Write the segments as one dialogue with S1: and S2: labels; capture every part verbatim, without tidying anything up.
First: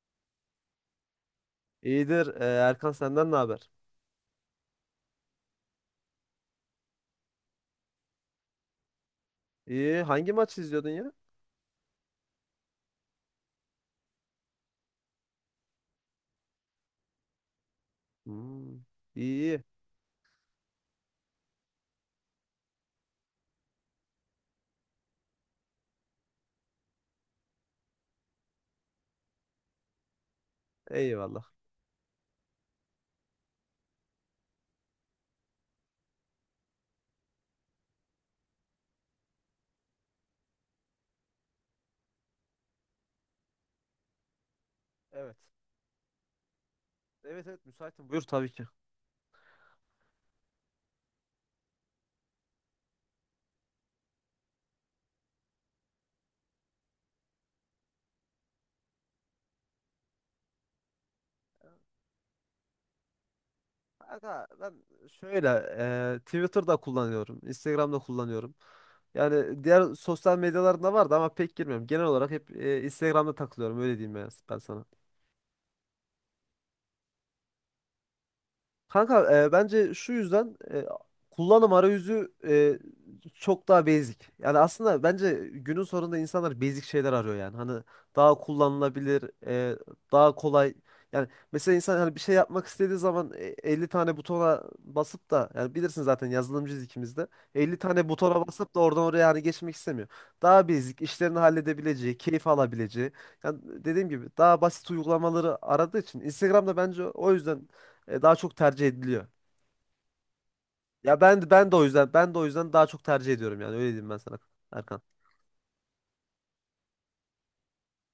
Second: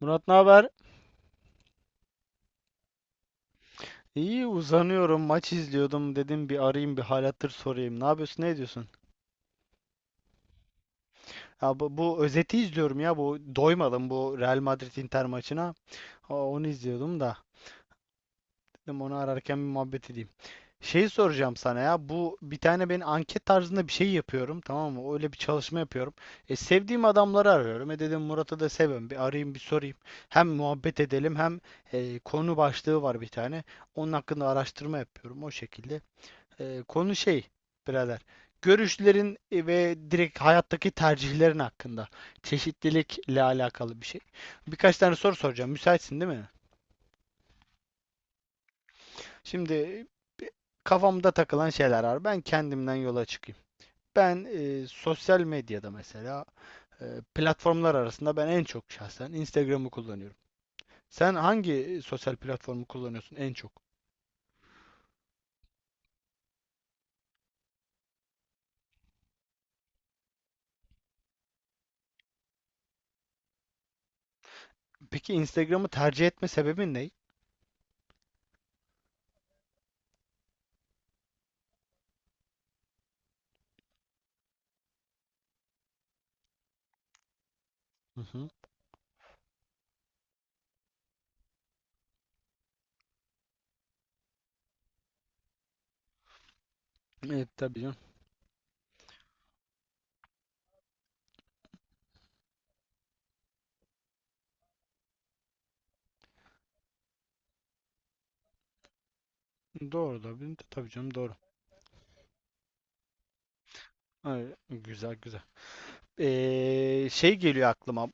S1: Murat ne haber?
S2: İyidir. Ee, Erkan, senden ne haber?
S1: İyi uzanıyorum, maç izliyordum, dedim bir arayayım, bir hal hatır sorayım. Ne yapıyorsun ne ediyorsun?
S2: İyi. Hangi maçı izliyordun ya?
S1: Ya bu, bu özeti izliyorum ya, bu doymadım bu Real Madrid Inter maçına. Ha, onu izliyordum da
S2: Hmm.
S1: dedim onu
S2: İyi,
S1: ararken
S2: iyi.
S1: bir muhabbet edeyim. Şey soracağım sana, ya bu bir tane ben anket tarzında bir şey yapıyorum, tamam mı? Öyle bir çalışma yapıyorum. E, sevdiğim adamları arıyorum. E dedim Murat'ı da seviyorum, bir arayayım bir sorayım. Hem muhabbet edelim
S2: Eyvallah.
S1: hem e, konu başlığı var bir tane. Onun hakkında araştırma yapıyorum, o şekilde. Ee, konu şey, birader. Görüşlerin e, ve direkt hayattaki tercihlerin hakkında. Çeşitlilikle alakalı bir şey. Birkaç tane soru
S2: Evet.
S1: soracağım. Müsaitsin değil mi?
S2: Evet evet müsaitim. Buyur tabii ki.
S1: Şimdi kafamda takılan şeyler var. Ben kendimden yola çıkayım. Ben e, sosyal medyada mesela e, platformlar arasında ben en çok şahsen Instagram'ı kullanıyorum. Sen hangi e, sosyal platformu kullanıyorsun en çok?
S2: Kanka, ben şöyle e, Twitter'da kullanıyorum. Instagram'da kullanıyorum. Yani diğer sosyal medyalarında vardı ama pek girmiyorum. Genel olarak hep e, Instagram'da takılıyorum. Öyle diyeyim ben, ben sana.
S1: Peki Instagram'ı tercih etme sebebin ne?
S2: Kanka, e, bence şu yüzden, e, kullanım arayüzü e, çok daha basic. Yani aslında bence günün sonunda insanlar basic şeyler arıyor yani. Hani
S1: Hı
S2: daha
S1: hı.
S2: kullanılabilir, e, daha kolay. Yani mesela insan hani bir şey yapmak istediği zaman e, elli tane butona basıp da, yani bilirsin zaten yazılımcıyız ikimiz de.
S1: Evet,
S2: elli
S1: tabii canım.
S2: tane butona basıp da oradan oraya hani geçmek istemiyor. Daha basic, işlerini halledebileceği, keyif alabileceği. Yani dediğim gibi daha basit uygulamaları aradığı için Instagram'da bence o yüzden e, daha çok tercih ediliyor.
S1: Doğru da, tabii canım,
S2: Ya
S1: doğru.
S2: ben de ben de o yüzden, ben de o yüzden daha çok tercih ediyorum yani. Öyle diyeyim ben sana,
S1: Ay,
S2: Erkan.
S1: güzel güzel. Ee, şey geliyor aklıma.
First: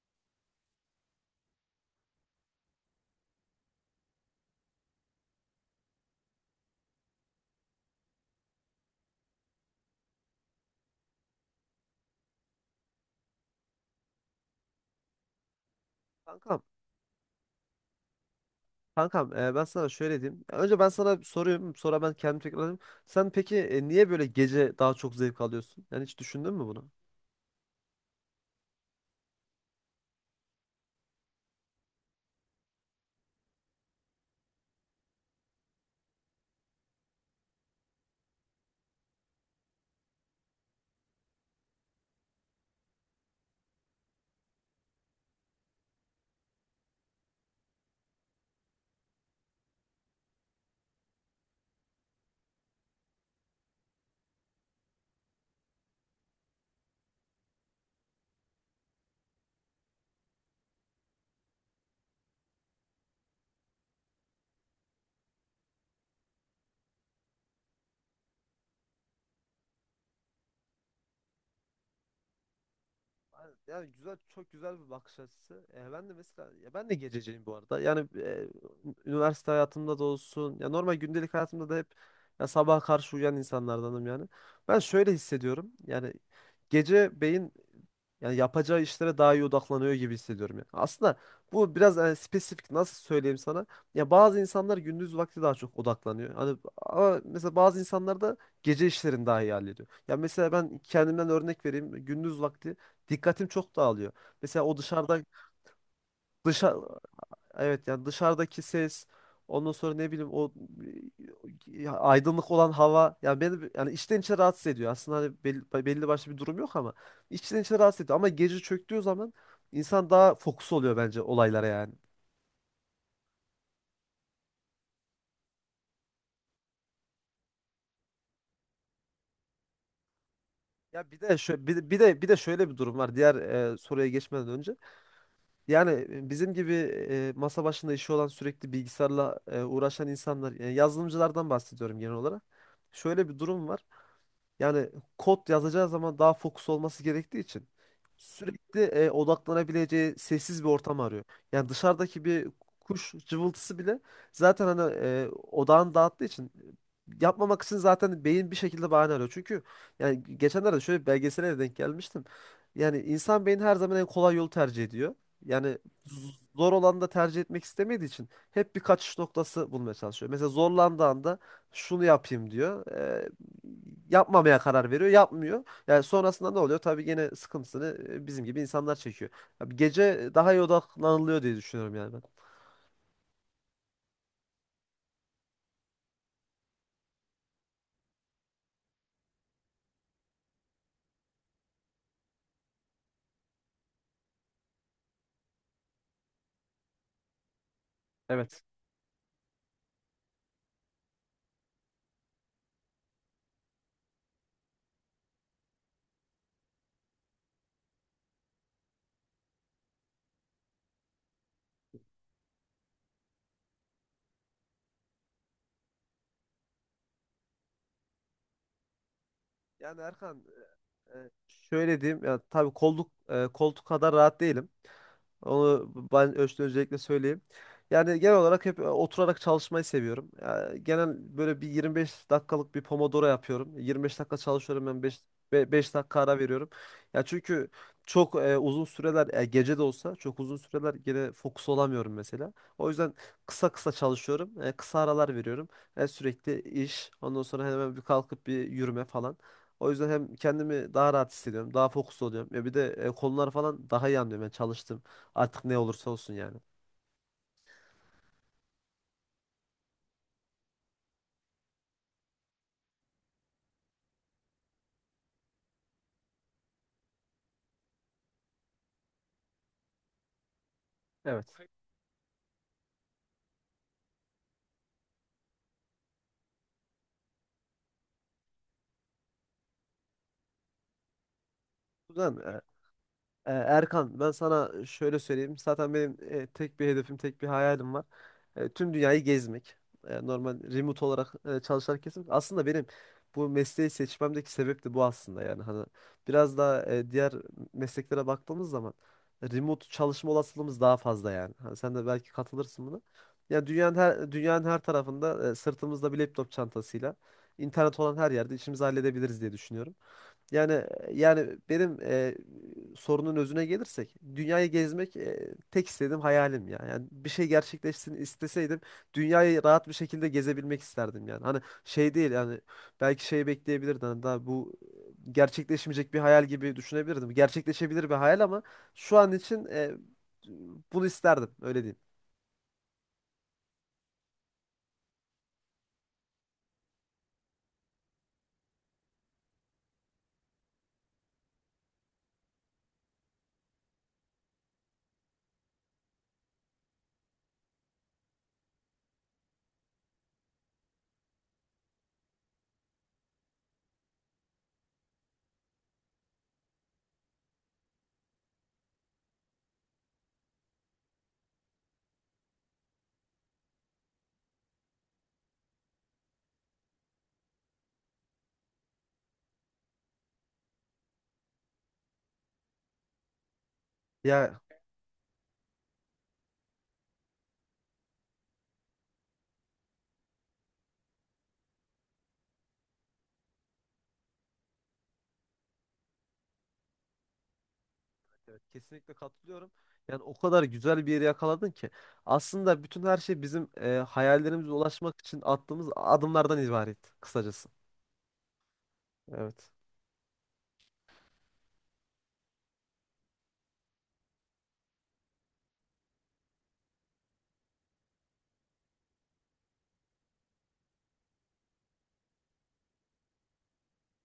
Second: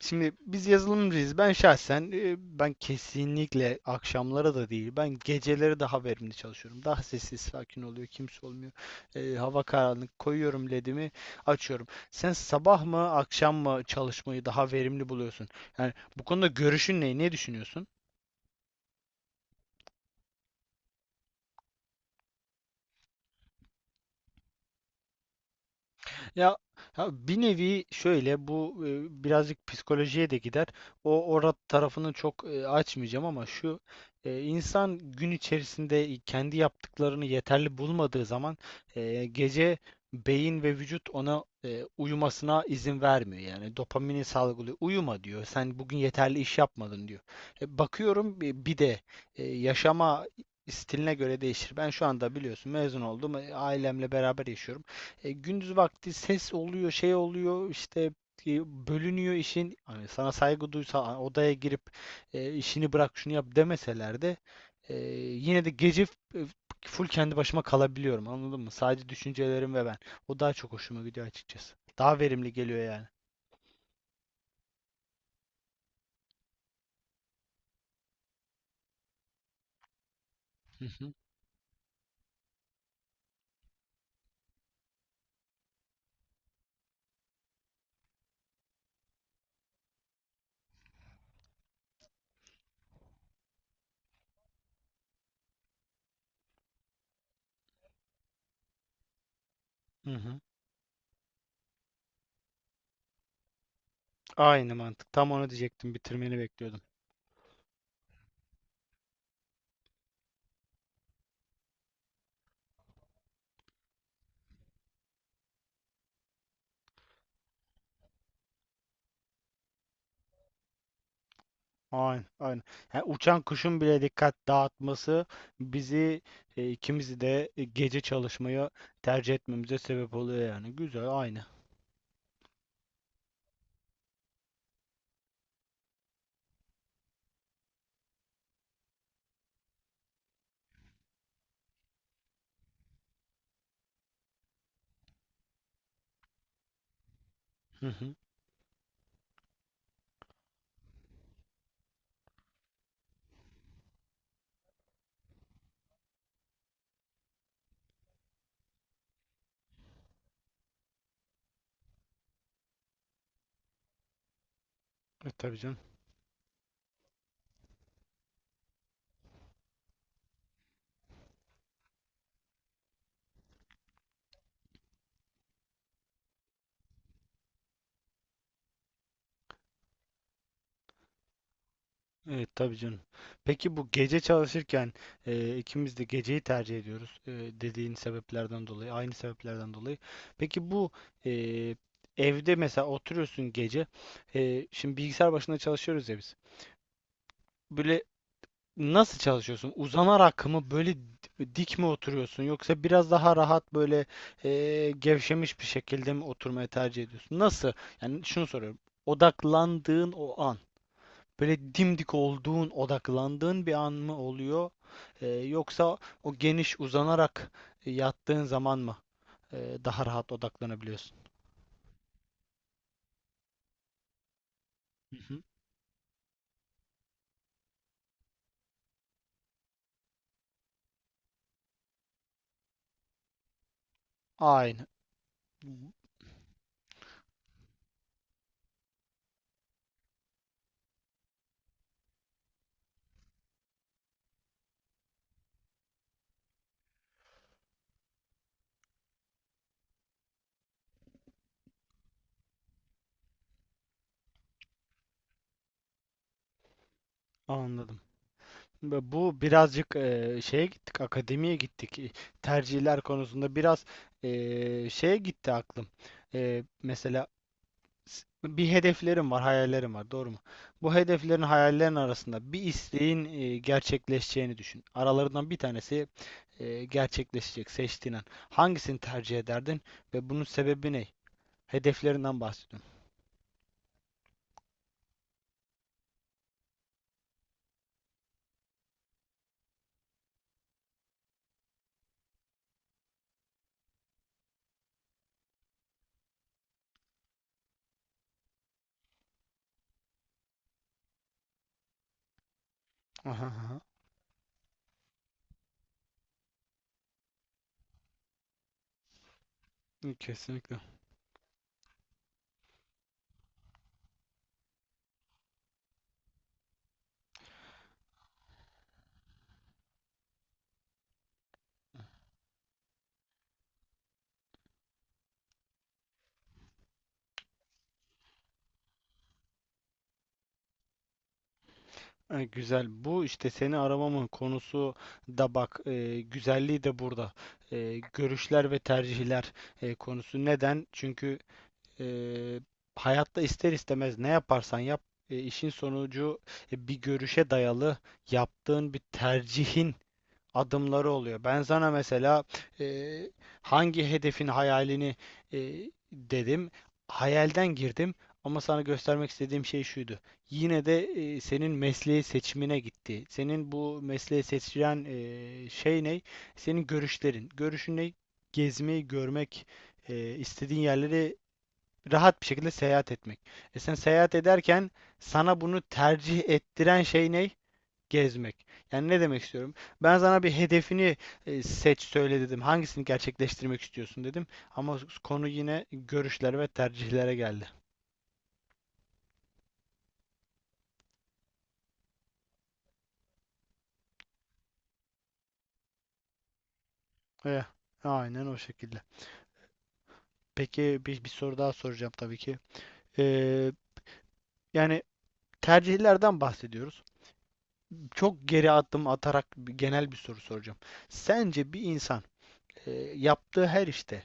S1: Şimdi biz yazılımcıyız. Ben şahsen e, ben kesinlikle akşamlara da değil. Ben geceleri daha verimli çalışıyorum. Daha sessiz sakin oluyor. Kimse olmuyor. Ee, hava karanlık. Koyuyorum ledimi. Açıyorum. Sen sabah mı akşam mı çalışmayı daha verimli buluyorsun? Yani bu konuda
S2: Kankam,
S1: görüşün ne? Ne düşünüyorsun?
S2: kankam e, ben sana şöyle diyeyim. Önce ben sana bir sorayım, sonra ben kendim tekrarlayayım. Sen peki e, niye böyle gece daha çok zevk alıyorsun? Yani hiç düşündün
S1: Ya,
S2: mü bunu?
S1: ha, bir nevi şöyle bu e, birazcık psikolojiye de gider. O orada tarafını çok e, açmayacağım ama şu e, insan gün içerisinde kendi yaptıklarını yeterli bulmadığı zaman e, gece beyin ve vücut ona e, uyumasına izin vermiyor. Yani dopamini salgılıyor. Uyuma diyor. Sen bugün yeterli iş yapmadın diyor. E, bakıyorum bir bir de e, yaşama stiline göre değişir. Ben şu anda biliyorsun mezun oldum. E, Ailemle beraber yaşıyorum. E, gündüz vakti ses oluyor, şey oluyor, işte e, bölünüyor işin. Hani sana saygı duysa a- odaya girip e, işini bırak şunu yap demeseler de e, yine de gece f- e, full kendi başıma kalabiliyorum. Anladın mı? Sadece düşüncelerim ve ben. O daha çok hoşuma gidiyor, açıkçası. Daha verimli geliyor yani.
S2: Aynen. Yani güzel, çok güzel bir bakış açısı. E, ben de mesela, ya ben de gececiyim bu arada. Yani e, üniversite hayatımda da olsun, ya
S1: Hı
S2: normal
S1: hı.
S2: gündelik hayatımda da hep ya sabaha karşı uyuyan insanlardanım yani. Ben şöyle hissediyorum. Yani gece beyin yani yapacağı işlere daha iyi odaklanıyor gibi hissediyorum ya. Aslında bu biraz e, spesifik, nasıl söyleyeyim sana? Ya bazı insanlar gündüz vakti daha çok odaklanıyor. Hani ama mesela bazı insanlar da gece işlerini daha iyi hallediyor.
S1: Hı
S2: Ya
S1: hı.
S2: mesela ben kendimden örnek vereyim. Gündüz vakti dikkatim çok dağılıyor. Mesela
S1: Aynı
S2: o
S1: mantık.
S2: dışarıdan
S1: Tam onu diyecektim. Bitirmeni
S2: dışa
S1: bekliyordum.
S2: evet yani dışarıdaki ses, ondan sonra ne bileyim o e, ya aydınlık olan hava yani beni, yani içten içe rahatsız ediyor. Aslında hani belli, belli başlı bir durum yok ama içten içe rahatsız ediyor. Ama gece çöktüğü zaman insan daha fokus oluyor bence olaylara yani.
S1: Aynen, aynen. Yani uçan kuşun bile dikkat dağıtması bizi e, ikimizi de e, gece çalışmaya tercih etmemize sebep oluyor yani. Güzel,
S2: Ya bir de
S1: aynı.
S2: şöyle bir, de bir de bir de şöyle bir durum var diğer e, soruya geçmeden önce. Yani e, bizim gibi e, masa başında işi olan, sürekli bilgisayarla e, uğraşan insanlar, yani yazılımcılardan bahsediyorum genel olarak. Şöyle bir durum var. Yani kod yazacağı zaman daha fokus olması gerektiği için
S1: Hı hı.
S2: sürekli e, odaklanabileceği sessiz bir ortam arıyor. Yani dışarıdaki bir kuş cıvıltısı bile zaten hani e, odağını dağıttığı için, yapmamak için zaten beyin bir şekilde bahane arıyor. Çünkü yani geçenlerde şöyle bir belgesele de denk gelmiştim. Yani insan beyni her zaman en kolay yolu tercih ediyor.
S1: E, tabii canım.
S2: Yani zor olanı da tercih etmek istemediği için hep bir kaçış noktası bulmaya çalışıyor. Mesela zorlandığı anda şunu yapayım diyor. E, Yapmamaya karar veriyor. Yapmıyor. Yani sonrasında ne oluyor? Tabii gene sıkıntısını e, bizim gibi insanlar çekiyor. Abi gece daha iyi odaklanılıyor diye düşünüyorum yani ben.
S1: Evet, tabii canım. Peki bu gece çalışırken e, ikimiz de geceyi tercih ediyoruz, e, dediğin sebeplerden dolayı, aynı sebeplerden dolayı. Peki bu e, evde mesela oturuyorsun gece, e, şimdi bilgisayar başında çalışıyoruz ya biz. Böyle
S2: Evet.
S1: nasıl çalışıyorsun? Uzanarak mı, böyle di- dik mi oturuyorsun, yoksa biraz daha rahat, böyle eee, gevşemiş bir şekilde mi oturmayı tercih ediyorsun? Nasıl? Yani şunu soruyorum. Odaklandığın o an, böyle dimdik olduğun, odaklandığın bir an mı oluyor? Eee, yoksa o geniş uzanarak e, yattığın zaman mı eee,
S2: Yani
S1: daha rahat
S2: Erkan,
S1: odaklanabiliyorsun?
S2: e, e, şöyle diyeyim. Yani tabii kolluk, e, koltuk kadar rahat değilim.
S1: Hı hı.
S2: Onu ben Öztürk'e özellikle söyleyeyim. Yani genel olarak hep e, oturarak çalışmayı seviyorum. Ya, genel böyle bir yirmi beş dakikalık bir Pomodoro yapıyorum. yirmi beş dakika
S1: Aynen.
S2: çalışıyorum, ben beş beş dakika ara veriyorum. Ya çünkü çok e, uzun süreler, e, gece de olsa çok uzun süreler gene fokus olamıyorum mesela. O yüzden kısa kısa çalışıyorum, e, kısa aralar veriyorum. E, sürekli iş, ondan sonra hemen bir kalkıp bir yürüme falan. O yüzden hem kendimi daha rahat hissediyorum, daha fokus oluyorum. Ya bir de e, konular falan daha iyi anlıyorum. Yani çalıştım. Artık ne olursa olsun yani.
S1: Anladım. Ve bu birazcık eee, şeye gittik, akademiye gittik. E, Tercihler konusunda biraz eee, şeye gitti aklım. Eee, mesela s- bir hedeflerim var, hayallerim var, doğru mu? Bu hedeflerin,
S2: Evet.
S1: hayallerin arasında bir isteğin eee, gerçekleşeceğini düşün. Aralarından bir tanesi eee, gerçekleşecek, seçtiğin an. Hangisini tercih ederdin ve bunun sebebi ne?
S2: Ulan
S1: Hedeflerinden
S2: e,
S1: bahsediyorum.
S2: e, Erkan, ben sana şöyle söyleyeyim. Zaten benim e, tek bir hedefim, tek bir hayalim var. E, tüm dünyayı gezmek. E, normal remote olarak e, çalışarak gezmek. Aslında benim bu mesleği seçmemdeki sebep de bu aslında yani. Hani biraz daha e, diğer mesleklere baktığımız zaman remote çalışma olasılığımız daha fazla yani. Hani sen de belki katılırsın buna.
S1: Aha,
S2: Yani
S1: aha.
S2: dünyanın her dünyanın her tarafında e, sırtımızda bir laptop çantasıyla internet olan her yerde işimizi halledebiliriz diye düşünüyorum. Yani
S1: Kesinlikle.
S2: e, yani benim e, sorunun özüne gelirsek dünyayı gezmek e, tek istediğim hayalim ya. Yani bir şey gerçekleşsin isteseydim, dünyayı rahat bir şekilde gezebilmek isterdim yani. Hani şey değil yani, belki şey bekleyebilirdim, hani daha bu e, gerçekleşmeyecek bir hayal gibi düşünebilirdim. Gerçekleşebilir bir hayal ama şu an için e, bunu isterdim, öyle diyeyim.
S1: E, Güzel. Bu işte seni aramamın konusu da bak, e, güzelliği de burada. E, görüşler ve tercihler e, konusu. Neden? Çünkü e, hayatta ister istemez ne yaparsan yap, e, işin sonucu e, bir görüşe dayalı yaptığın bir tercihin adımları oluyor. Ben sana mesela eee, hangi hedefin hayalini eee, dedim. Hayalden girdim ama sana göstermek istediğim şey şuydu. Yine de eee, senin mesleği seçimine gitti. Senin bu mesleği seçilen eee, şey ne? Senin görüşlerin. Görüşün ne? Gezmeyi, görmek, eee, istediğin yerleri rahat bir şekilde seyahat etmek. E sen seyahat
S2: Ya,
S1: ederken sana bunu tercih ettiren şey ne? Gezmek. Yani ne demek istiyorum? Ben sana bir hedefini e, seç söyle dedim. Hangisini gerçekleştirmek istiyorsun dedim. Ama konu yine görüşler ve tercihlere geldi.
S2: evet, kesinlikle katılıyorum. Yani o kadar güzel bir yeri yakaladın ki. Aslında bütün her şey bizim e, hayallerimize ulaşmak için attığımız adımlardan ibaret
S1: Eh,
S2: kısacası.
S1: aynen o şekilde.
S2: Evet.
S1: Peki bir, bir soru daha soracağım tabii ki. Ee, Yani tercihlerden bahsediyoruz. Çok geri adım atarak bir- genel bir soru soracağım. Sence bir insan e, yaptığı her işte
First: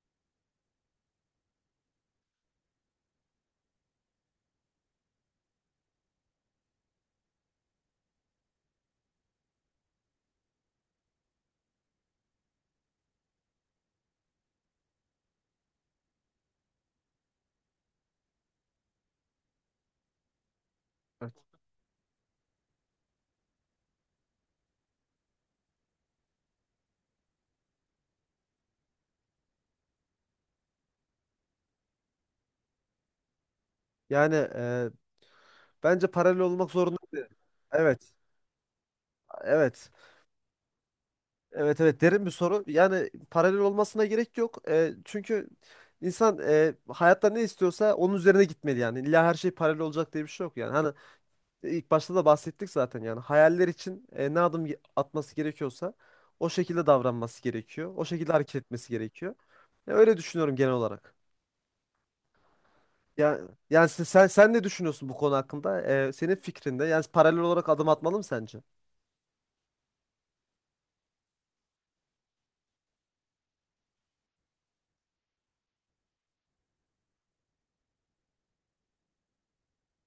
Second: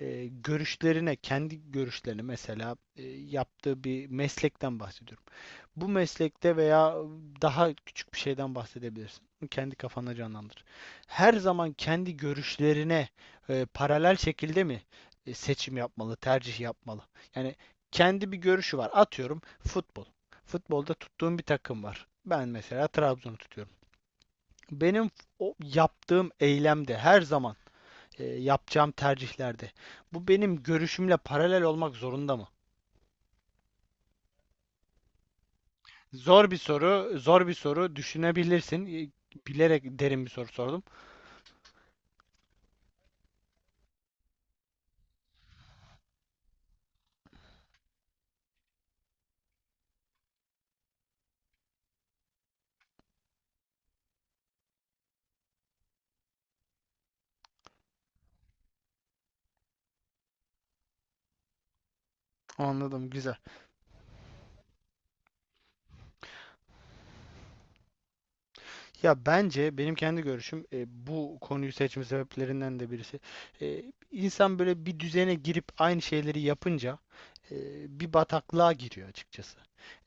S1: e, görüşlerine, kendi görüşlerine, mesela e, yaptığı bir meslekten bahsediyorum. Bu meslekte veya daha küçük bir şeyden bahsedebilirsin. Kendi kafana canlandır. Her zaman kendi görüşlerine e, paralel şekilde mi e, seçim yapmalı, tercih yapmalı? Yani kendi bir görüşü var. Atıyorum, futbol. Futbolda
S2: Evet.
S1: tuttuğum bir takım var. Ben mesela Trabzon'u tutuyorum. Benim o yaptığım eylemde her zaman e, yapacağım tercihlerde bu benim görüşümle paralel olmak zorunda mı?
S2: Yani, e, bence paralel
S1: Zor bir
S2: olmak
S1: soru,
S2: zorundaydı.
S1: zor bir soru.
S2: Evet.
S1: Düşünebilirsin. Bilerek
S2: Evet.
S1: derin bir soru sordum.
S2: Evet, evet, derin bir soru. Yani paralel olmasına gerek yok. E, çünkü insan e, hayatta ne istiyorsa onun üzerine gitmeli yani. İlla her şey paralel olacak diye bir şey yok yani. Hani İlk başta da bahsettik zaten, yani hayaller için e, ne adım ge- atması gerekiyorsa o şekilde davranması gerekiyor. O şekilde hareket etmesi gerekiyor. Ya öyle düşünüyorum genel olarak.
S1: Anladım, güzel.
S2: Ya, yani sen, sen sen ne düşünüyorsun bu konu hakkında? E, senin fikrinde yani paralel olarak adım atmalı mı sence?
S1: Ya bence benim kendi görüşüm e, bu konuyu seçme sebeplerinden de birisi. E, insan böyle bir düzene girip aynı şeyleri yapınca e, bir bataklığa giriyor, açıkçası.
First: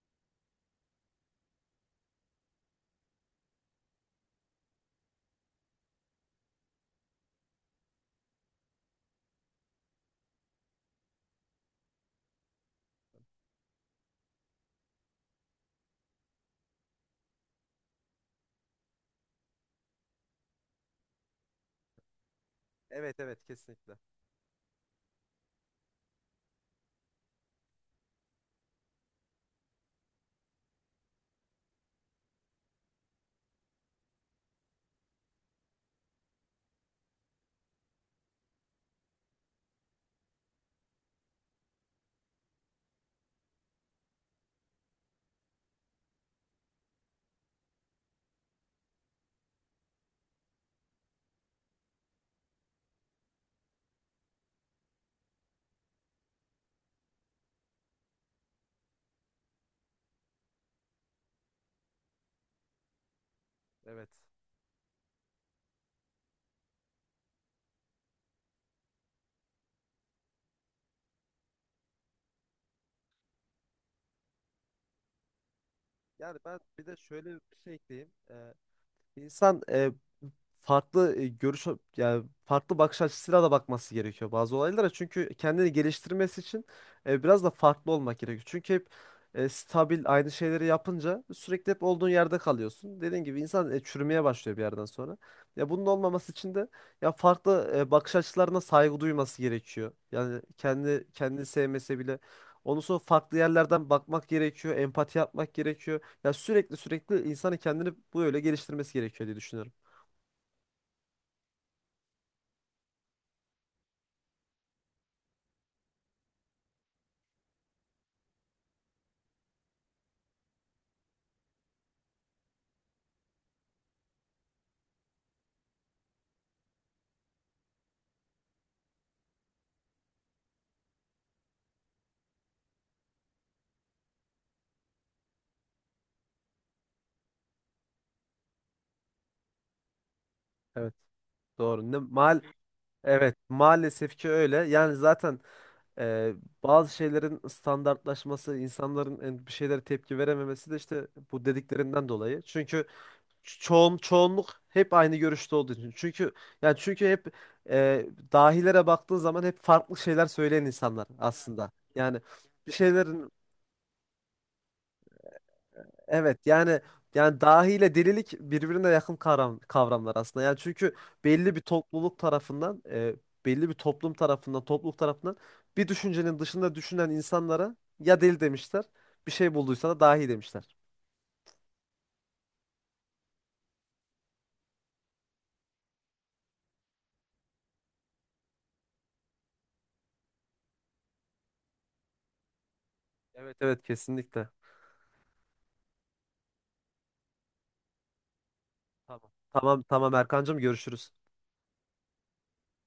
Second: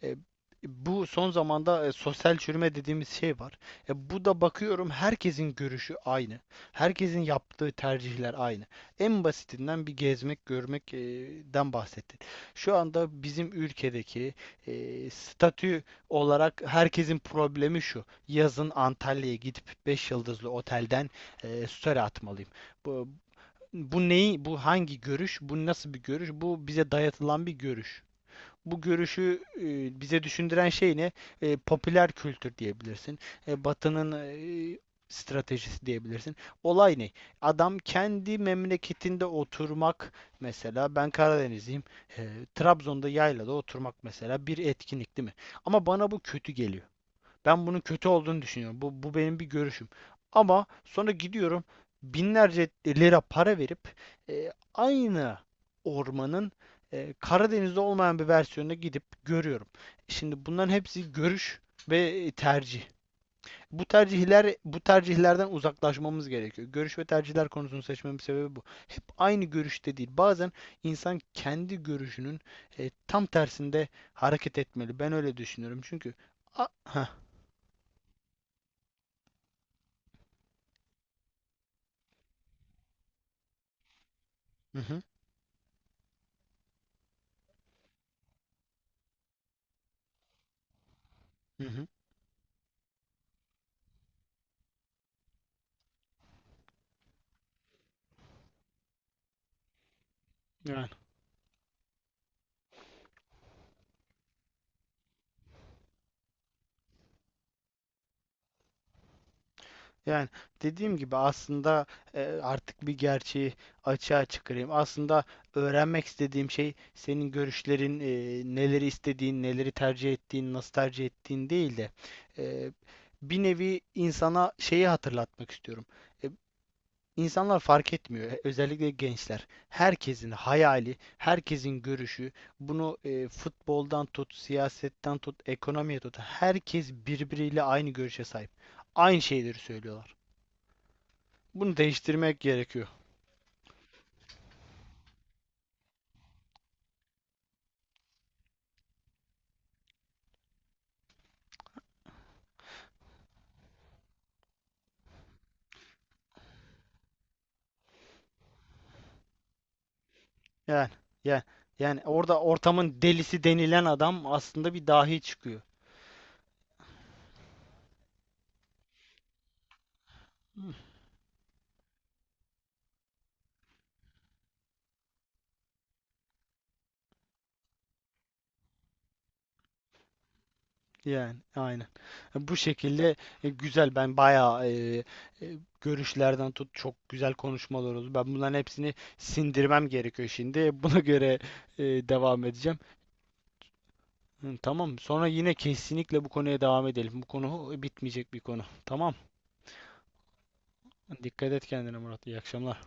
S1: E, Bu son zamanda e, sosyal çürüme dediğimiz şey var. E, bu da bakıyorum, herkesin görüşü aynı. Herkesin yaptığı tercihler aynı. En basitinden bir gezmek, görmekten e, bahsettin. Şu anda bizim ülkedeki e, statü olarak herkesin problemi şu. Yazın Antalya'ya gidip beş yıldızlı otelden eee story atmalıyım. Bu,
S2: Evet, evet kesinlikle.
S1: bu neyi, bu hangi görüş, bu nasıl bir görüş, bu bize dayatılan bir görüş. Bu görüşü eee, bize düşündüren şey ne? Eee, popüler kültür diyebilirsin. E, Batı'nın eee, stratejisi diyebilirsin. Olay ne? Adam kendi memleketinde oturmak, mesela ben Karadenizliyim. eee, Trabzon'da yaylada oturmak mesela bir etkinlik değil mi? Ama bana bu kötü geliyor. Ben bunun kötü olduğunu düşünüyorum. Bu, bu benim bir görüşüm. Ama sonra gidiyorum binlerce lira para verip e, aynı ormanın e, Karadeniz'de olmayan bir versiyonuna gidip görüyorum. Şimdi bunların hepsi görüş ve tercih. Bu
S2: Evet.
S1: tercihler bu tercihlerden uzaklaşmamız gerekiyor. Görüş ve tercihler konusunu seçmemin sebebi bu. Aynı görüşte değil. Bazen insan kendi görüşünün e, tam tersinde hareket etmeli. Ben öyle düşünüyorum. Çünkü
S2: Yani ben
S1: A-
S2: bir de
S1: heh,
S2: şöyle bir şey ekleyeyim. Ee, insan e, farklı e, görüş yani farklı bakış açısıyla da bakması gerekiyor bazı
S1: hı
S2: olaylara.
S1: hı,
S2: Çünkü kendini geliştirmesi için e, biraz da farklı olmak gerekiyor. Çünkü hep e, stabil aynı şeyleri yapınca
S1: hı
S2: sürekli hep
S1: hı.
S2: olduğun yerde kalıyorsun. Dediğim gibi insan e, çürümeye başlıyor bir yerden sonra. Ya bunun olmaması için de ya farklı e, bakış açılarına saygı duyması gerekiyor. Yani
S1: Yani,
S2: kendi kendini sevmese bile ondan sonra farklı yerlerden bakmak gerekiyor, empati yapmak gerekiyor. Ya sürekli sürekli insanın kendini böyle geliştirmesi gerekiyor diye düşünüyorum.
S1: yani dediğim gibi aslında e, artık bir gerçeği açığa çıkarayım. Aslında öğrenmek istediğim şey senin görüşlerin, e, neleri istediğin, neleri tercih ettiğin, nasıl tercih ettiğin değil de e, bir nevi insana şeyi hatırlatmak istiyorum. E, İnsanlar fark etmiyor. e, Özellikle gençler. Herkesin hayali, herkesin görüşü, bunu e, futboldan tut, siyasetten tut, ekonomiye tut. Herkes birbiriyle aynı görüşe sahip. Aynı şeyleri söylüyorlar.
S2: Evet.
S1: Bunu
S2: Doğru. Ne,
S1: değiştirmek
S2: maal
S1: gerekiyor.
S2: evet, maalesef ki öyle. Yani zaten e, bazı şeylerin standartlaşması, insanların en- bir şeylere tepki verememesi de işte bu dediklerinden dolayı. Çünkü ço- çoğun çoğunluk hep aynı görüşte olduğu için. Çünkü yani çünkü hep e, dahilere baktığın zaman hep farklı şeyler söyleyen
S1: Yani,
S2: insanlar
S1: yani,
S2: aslında.
S1: yani
S2: Yani
S1: orada
S2: bir
S1: ortamın
S2: şeylerin
S1: delisi denilen adam aslında bir dahi çıkıyor.
S2: evet yani, yani dahi ile delilik birbirine yakın kavram, kavramlar aslında. Yani çünkü belli bir topluluk tarafından, e, belli bir toplum tarafından, topluluk tarafından bir düşüncenin dışında düşünen insanlara ya deli demişler, bir şey bulduysa da dahi demişler.
S1: Yani aynen. E, Bu şekilde e, güzel, ben bayağı e, e, görüşlerden tut, çok güzel konuşmalar oldu. Ben bunların hepsini sindirmem gerekiyor şimdi. E, Buna göre e, devam edeceğim.
S2: Evet, evet kesinlikle.
S1: Hı, tamam. Sonra yine kesinlikle bu konuya devam edelim. Bu konu bitmeyecek bir konu. Tamam.
S2: Tamam. Tamam tamam Erkancığım, görüşürüz.
S1: Dikkat et kendine, Murat. İyi akşamlar.